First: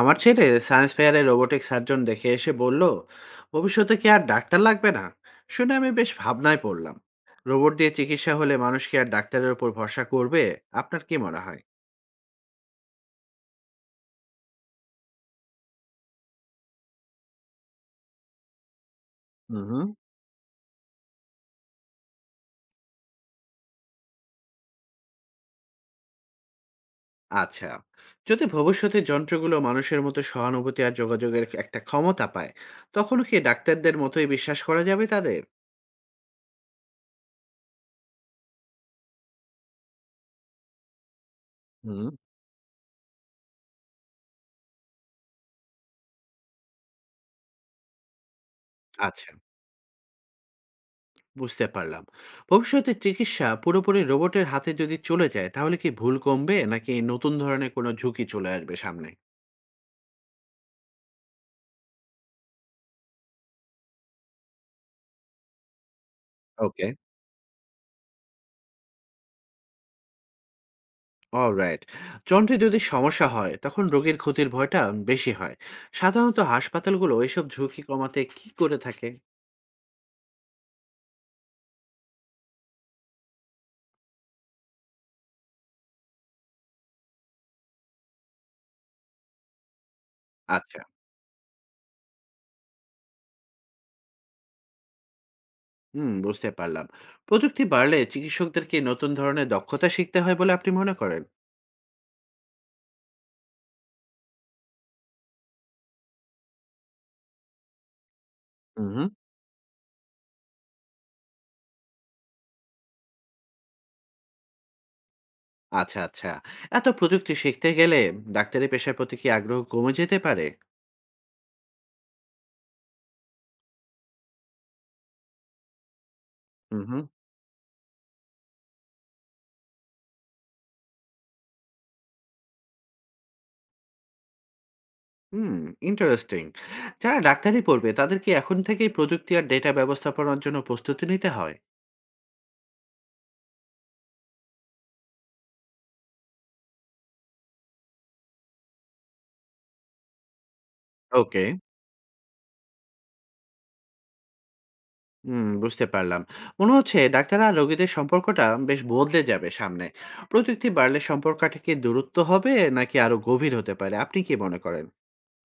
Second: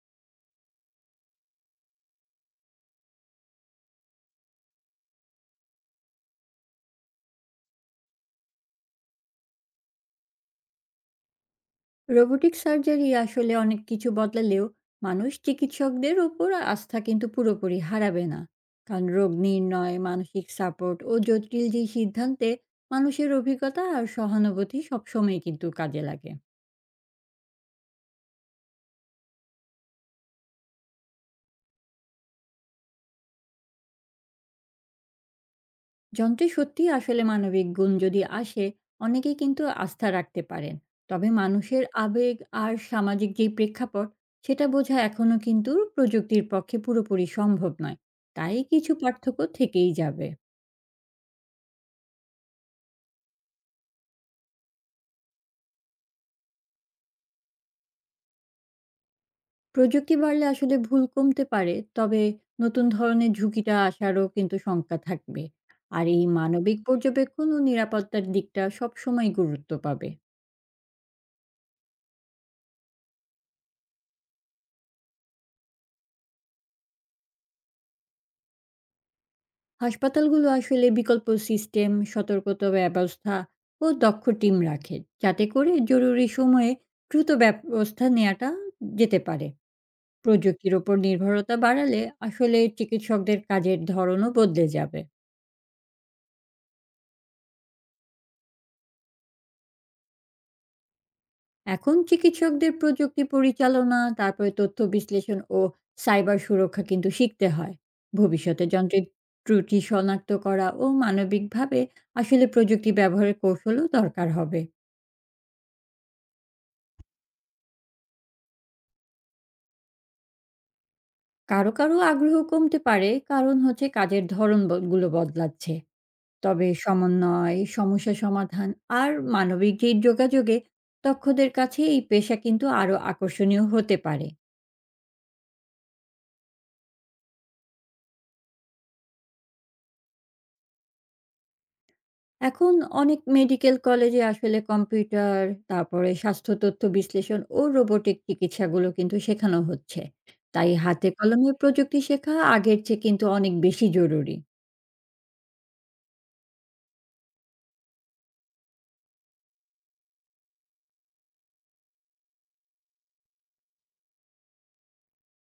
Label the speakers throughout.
Speaker 1: আমার ছেলে science ফেয়ারে robotic surgeon দেখে এসে বলল, ভবিষ্যতে কি আর ডাক্তার লাগবে না? শুনে আমি বেশ ভাবনায় পড়লাম। রোবট দিয়ে চিকিৎসা হলে মানুষ কি আর ডাক্তারের উপর ভরসা করবে? আপনার কি মনে হয়?
Speaker 2: রোবোটিক সার্জারি আসলে অনেক কিছু বদলালেও মানুষ চিকিৎসকদের ওপর আস্থা কিন্তু পুরোপুরি হারাবে না। কারণ রোগ
Speaker 1: হুম, হুম।
Speaker 2: নির্ণয়, মানসিক সাপোর্ট ও জটিল যে সিদ্ধান্তে মানুষের অভিজ্ঞতা আর সহানুভূতি সবসময় কিন্তু কাজে লাগে।
Speaker 1: আচ্ছা, যদি ভবিষ্যতে যন্ত্রগুলো মানুষের মতো সহানুভূতি আর যোগাযোগের একটা ক্ষমতা পায়, তখন কি ডাক্তারদের মতোই বিশ্বাস করা যাবে তাদের?
Speaker 2: যন্ত্রে সত্যি আসলে মানবিক গুণ যদি আসে, অনেকেই কিন্তু আস্থা রাখতে পারেন। তবে মানুষের
Speaker 1: হুম।
Speaker 2: আবেগ আর সামাজিক যে প্রেক্ষাপট, সেটা বোঝা এখনও কিন্তু প্রযুক্তির পক্ষে পুরোপুরি সম্ভব নয়। তাই কিছু
Speaker 1: আচ্ছা,
Speaker 2: পার্থক্য থেকেই যাবে।
Speaker 1: বুঝতে পারলাম। ভবিষ্যতে চিকিৎসা পুরোপুরি রোবটের হাতে যদি চলে যায়, তাহলে কি ভুল কমবে? নাকি নতুন ধরনের কোনো ঝুঁকি চলে আসবে সামনে?
Speaker 2: প্রযুক্তি বাড়লে আসলে ভুল কমতে পারে, তবে নতুন ধরনের ঝুঁকিটা আসারও কিন্তু শঙ্কা থাকবে। আর এই মানবিক
Speaker 1: ওকে।
Speaker 2: পর্যবেক্ষণ ও নিরাপত্তার দিকটা সবসময় গুরুত্ব পাবে।
Speaker 1: অলরাইট। যন্ত্রে যদি সমস্যা হয়, তখন রোগীর ক্ষতির ভয়টা বেশি হয়। সাধারণত হাসপাতালগুলো এসব ঝুঁকি কমাতে কি করে থাকে?
Speaker 2: হাসপাতালগুলো আসলে বিকল্প সিস্টেম, সতর্কতা ব্যবস্থা ও দক্ষ টিম রাখে, যাতে করে জরুরি সময়ে দ্রুত ব্যবস্থা নেওয়াটা যেতে পারে। প্রযুক্তির
Speaker 1: আচ্ছা।
Speaker 2: ওপর নির্ভরতা বাড়ালে আসলে চিকিৎসকদের কাজের ধরনও বদলে যাবে।
Speaker 1: হুম, বুঝতে পারলাম। প্রযুক্তি বাড়লে চিকিৎসকদের কি নতুন ধরনের দক্ষতা শিখতে হয় বলে আপনি মনে করেন?
Speaker 2: এখন চিকিৎসকদের প্রযুক্তি পরিচালনা, তারপরে তথ্য বিশ্লেষণ ও সাইবার সুরক্ষা কিন্তু শিখতে হয়। ভবিষ্যতে
Speaker 1: হুম,
Speaker 2: যন্ত্রের
Speaker 1: হুম।
Speaker 2: ত্রুটি শনাক্ত করা ও মানবিকভাবে আসলে প্রযুক্তি ব্যবহারের কৌশলও দরকার হবে।
Speaker 1: আচ্ছা, আচ্ছা। এত প্রযুক্তি শিখতে গেলে ডাক্তারি পেশার প্রতি কি আগ্রহ কমে যেতে পারে?
Speaker 2: কারো কারো আগ্রহ কমতে পারে, কারণ হচ্ছে কাজের ধরন ব- গুলো বদলাচ্ছে। তবে
Speaker 1: হুম, হুম।
Speaker 2: সমন্বয়, সমস্যা সমাধান আর মানবিক যে যোগাযোগে দক্ষদের কাছে এই পেশা কিন্তু আরো আকর্ষণীয় হতে পারে।
Speaker 1: Hmm, interesting. যারা ডাক্তারি পড়বে তাদের কি এখন থেকেই প্রযুক্তি আর ডেটা ব্যবস্থাপনার জন্য প্রস্তুতি নিতে হয়?
Speaker 2: এখন অনেক মেডিকেল কলেজে আসলে কম্পিউটার, তারপরে স্বাস্থ্য তথ্য বিশ্লেষণ ও রোবটিক চিকিৎসাগুলো কিন্তু শেখানো হচ্ছে। তাই হাতে
Speaker 1: ওকে।
Speaker 2: কলমে প্রযুক্তি শেখা আগের চেয়ে কিন্তু অনেক বেশি জরুরি।
Speaker 1: হুম, বুঝতে পারলাম। মনে হচ্ছে ডাক্তার আর রোগীদের সম্পর্কটা বেশ বদলে যাবে সামনে। প্রযুক্তি বাড়লে সম্পর্কটা কি দূরত্ব হবে নাকি আরো গভীর হতে পারে? আপনি কি মনে করেন?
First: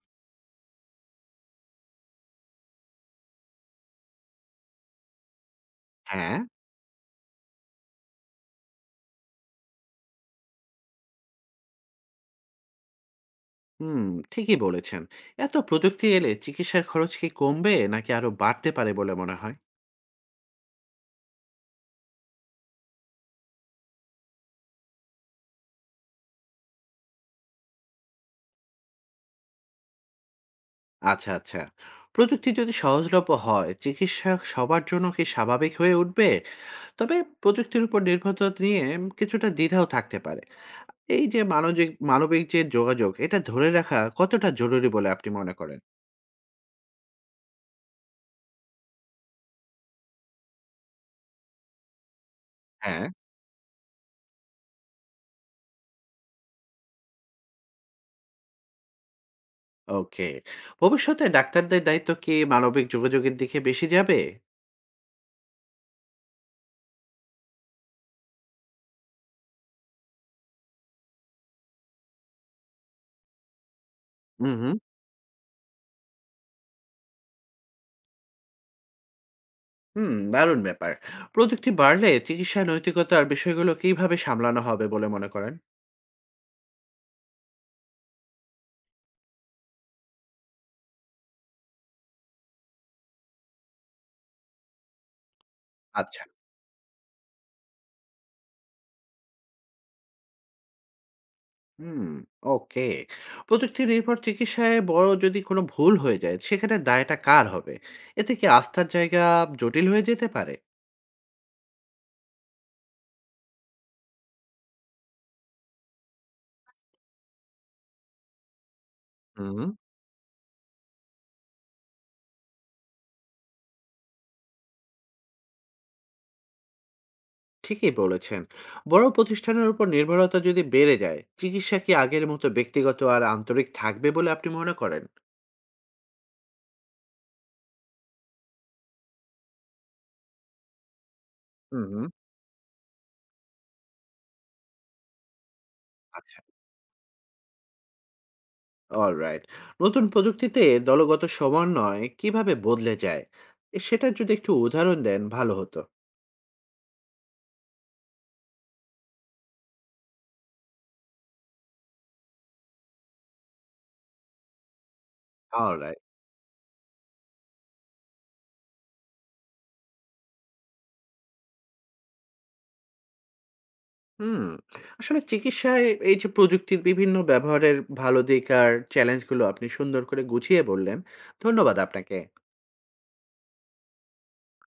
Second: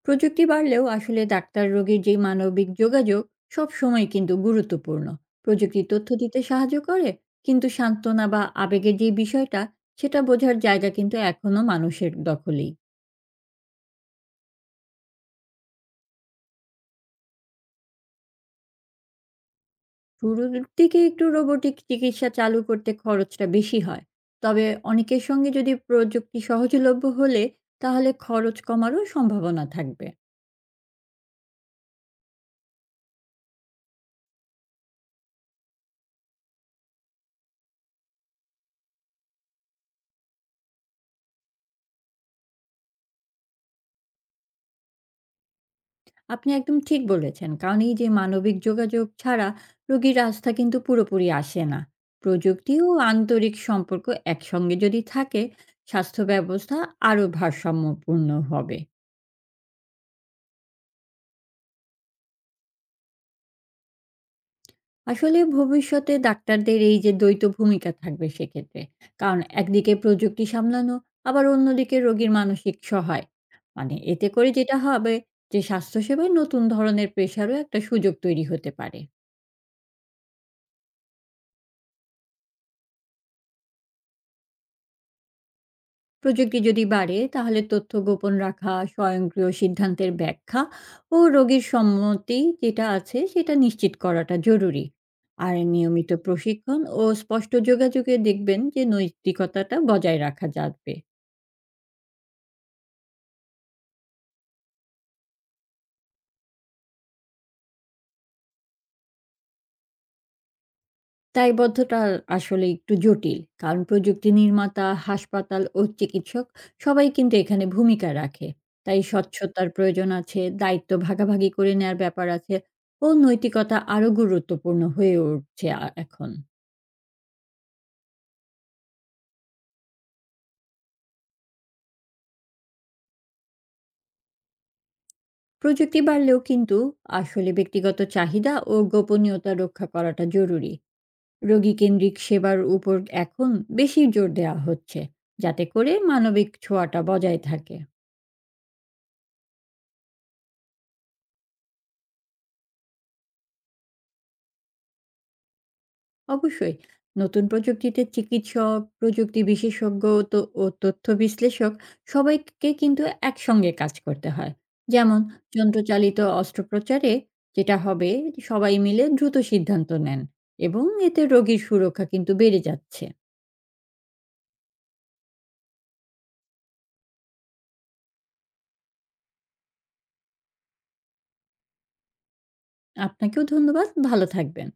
Speaker 2: প্রযুক্তি বাড়লেও আসলে ডাক্তার রোগীর যে মানবিক যোগাযোগ সবসময় কিন্তু গুরুত্বপূর্ণ। প্রযুক্তি তথ্য
Speaker 1: হ্যাঁ।
Speaker 2: দিতে সাহায্য করে, কিন্তু সান্ত্বনা বা আবেগের যে বিষয়টা, সেটা বোঝার জায়গা কিন্তু এখনো মানুষের দখলেই।
Speaker 1: হুম, ঠিকই বলেছেন। এত প্রযুক্তি এলে চিকিৎসার খরচ কি কমবে নাকি আরো বাড়তে পারে বলে মনে হয়?
Speaker 2: শুরুর দিকে একটু রোবটিক চিকিৎসা চালু করতে খরচটা বেশি হয়। তবে অনেকের সঙ্গে যদি প্রযুক্তি সহজলভ্য হলে, তাহলে খরচ কমারও সম্ভাবনা থাকবে।
Speaker 1: আচ্ছা, আচ্ছা। প্রযুক্তি যদি সহজলভ্য হয়, চিকিৎসা সবার জন্য কি স্বাভাবিক হয়ে উঠবে? তবে প্রযুক্তির উপর নির্ভরতা নিয়ে কিছুটা দ্বিধাও থাকতে পারে। এই যে মানবিক মানবিক যে যোগাযোগ, এটা ধরে রাখা কতটা জরুরি বলে আপনি মনে করেন?
Speaker 2: আপনি একদম ঠিক বলেছেন। কারণ এই যে মানবিক যোগাযোগ ছাড়া রোগীর আস্থা কিন্তু পুরোপুরি আসে না। প্রযুক্তি ও
Speaker 1: হ্যাঁ।
Speaker 2: আন্তরিক সম্পর্ক একসঙ্গে যদি থাকে, স্বাস্থ্য ব্যবস্থা আরও ভারসাম্যপূর্ণ হবে।
Speaker 1: ওকে। ভবিষ্যতে ডাক্তারদের দায়িত্ব কি মানবিক যোগাযোগের দিকে বেশি যাবে?
Speaker 2: আসলে ভবিষ্যতে ডাক্তারদের এই যে দ্বৈত ভূমিকা থাকবে সেক্ষেত্রে। কারণ একদিকে প্রযুক্তি সামলানো, আবার অন্যদিকে রোগীর মানসিক সহায়। মানে এতে করে
Speaker 1: হুম, হুম।
Speaker 2: যেটা হবে, যে স্বাস্থ্যসেবায় নতুন ধরনের পেশারও একটা সুযোগ তৈরি হতে পারে।
Speaker 1: হুম, দারুণ ব্যাপার। প্রযুক্তি বাড়লে চিকিৎসা নৈতিকতার বিষয়গুলো কিভাবে সামলানো হবে বলে মনে করেন?
Speaker 2: প্রযুক্তি যদি বাড়ে, তাহলে তথ্য গোপন রাখা, স্বয়ংক্রিয় সিদ্ধান্তের ব্যাখ্যা ও রোগীর সম্মতি যেটা আছে সেটা নিশ্চিত করাটা জরুরি। আর নিয়মিত
Speaker 1: আচ্ছা।
Speaker 2: প্রশিক্ষণ ও স্পষ্ট যোগাযোগে দেখবেন যে নৈতিকতাটা বজায় রাখা যাবে।
Speaker 1: হুম, ওকে। প্রযুক্তি নির্ভর চিকিৎসায় বড় যদি কোনো ভুল হয়ে যায়, সেখানে দায়টা কার হবে? এতে কি আস্থার জায়গা জটিল হয়ে যেতে পারে?
Speaker 2: দায়বদ্ধতা আসলে একটু জটিল। কারণ প্রযুক্তি নির্মাতা, হাসপাতাল ও চিকিৎসক সবাই কিন্তু এখানে ভূমিকা রাখে। তাই
Speaker 1: হুম।
Speaker 2: স্বচ্ছতার প্রয়োজন আছে, দায়িত্ব ভাগাভাগি করে নেয়ার ব্যাপার আছে ও নৈতিকতা আরও গুরুত্বপূর্ণ হয়ে উঠছে এখন।
Speaker 1: ঠিকই বলেছেন। বড় প্রতিষ্ঠানের উপর নির্ভরতা যদি বেড়ে যায়, চিকিৎসা কি আগের মতো ব্যক্তিগত আর আন্তরিক থাকবে বলে আপনি মনে করেন?
Speaker 2: প্রযুক্তি বাড়লেও কিন্তু আসলে ব্যক্তিগত চাহিদা ও গোপনীয়তা রক্ষা করাটা জরুরি।
Speaker 1: হুম।
Speaker 2: রোগীকেন্দ্রিক সেবার উপর এখন বেশি জোর দেয়া হচ্ছে, যাতে করে
Speaker 1: আচ্ছা,
Speaker 2: মানবিক ছোঁয়াটা বজায় থাকে।
Speaker 1: অলরাইট। নতুন প্রযুক্তিতে দলগত সমন্বয় কিভাবে বদলে যায়? এ সেটার যদি একটু উদাহরণ দেন ভালো হতো।
Speaker 2: অবশ্যই। নতুন প্রযুক্তিতে চিকিৎসক, প্রযুক্তি বিশেষজ্ঞ ও তথ্য বিশ্লেষক সবাইকে কিন্তু একসঙ্গে কাজ করতে হয়। যেমন
Speaker 1: অলরাইট।
Speaker 2: যন্ত্রচালিত অস্ত্রোপচারে যেটা হবে, সবাই মিলে দ্রুত সিদ্ধান্ত নেন এবং এতে রোগীর সুরক্ষা কিন্তু বেড়ে যাচ্ছে।
Speaker 1: হুম, আসলে চিকিৎসায় এই যে প্রযুক্তির বিভিন্ন ব্যবহারের ভালো দিক আর চ্যালেঞ্জগুলো আপনি সুন্দর করে গুছিয়ে বললেন। ধন্যবাদ আপনাকে।
Speaker 2: আপনাকেও ধন্যবাদ। ভালো থাকবেন।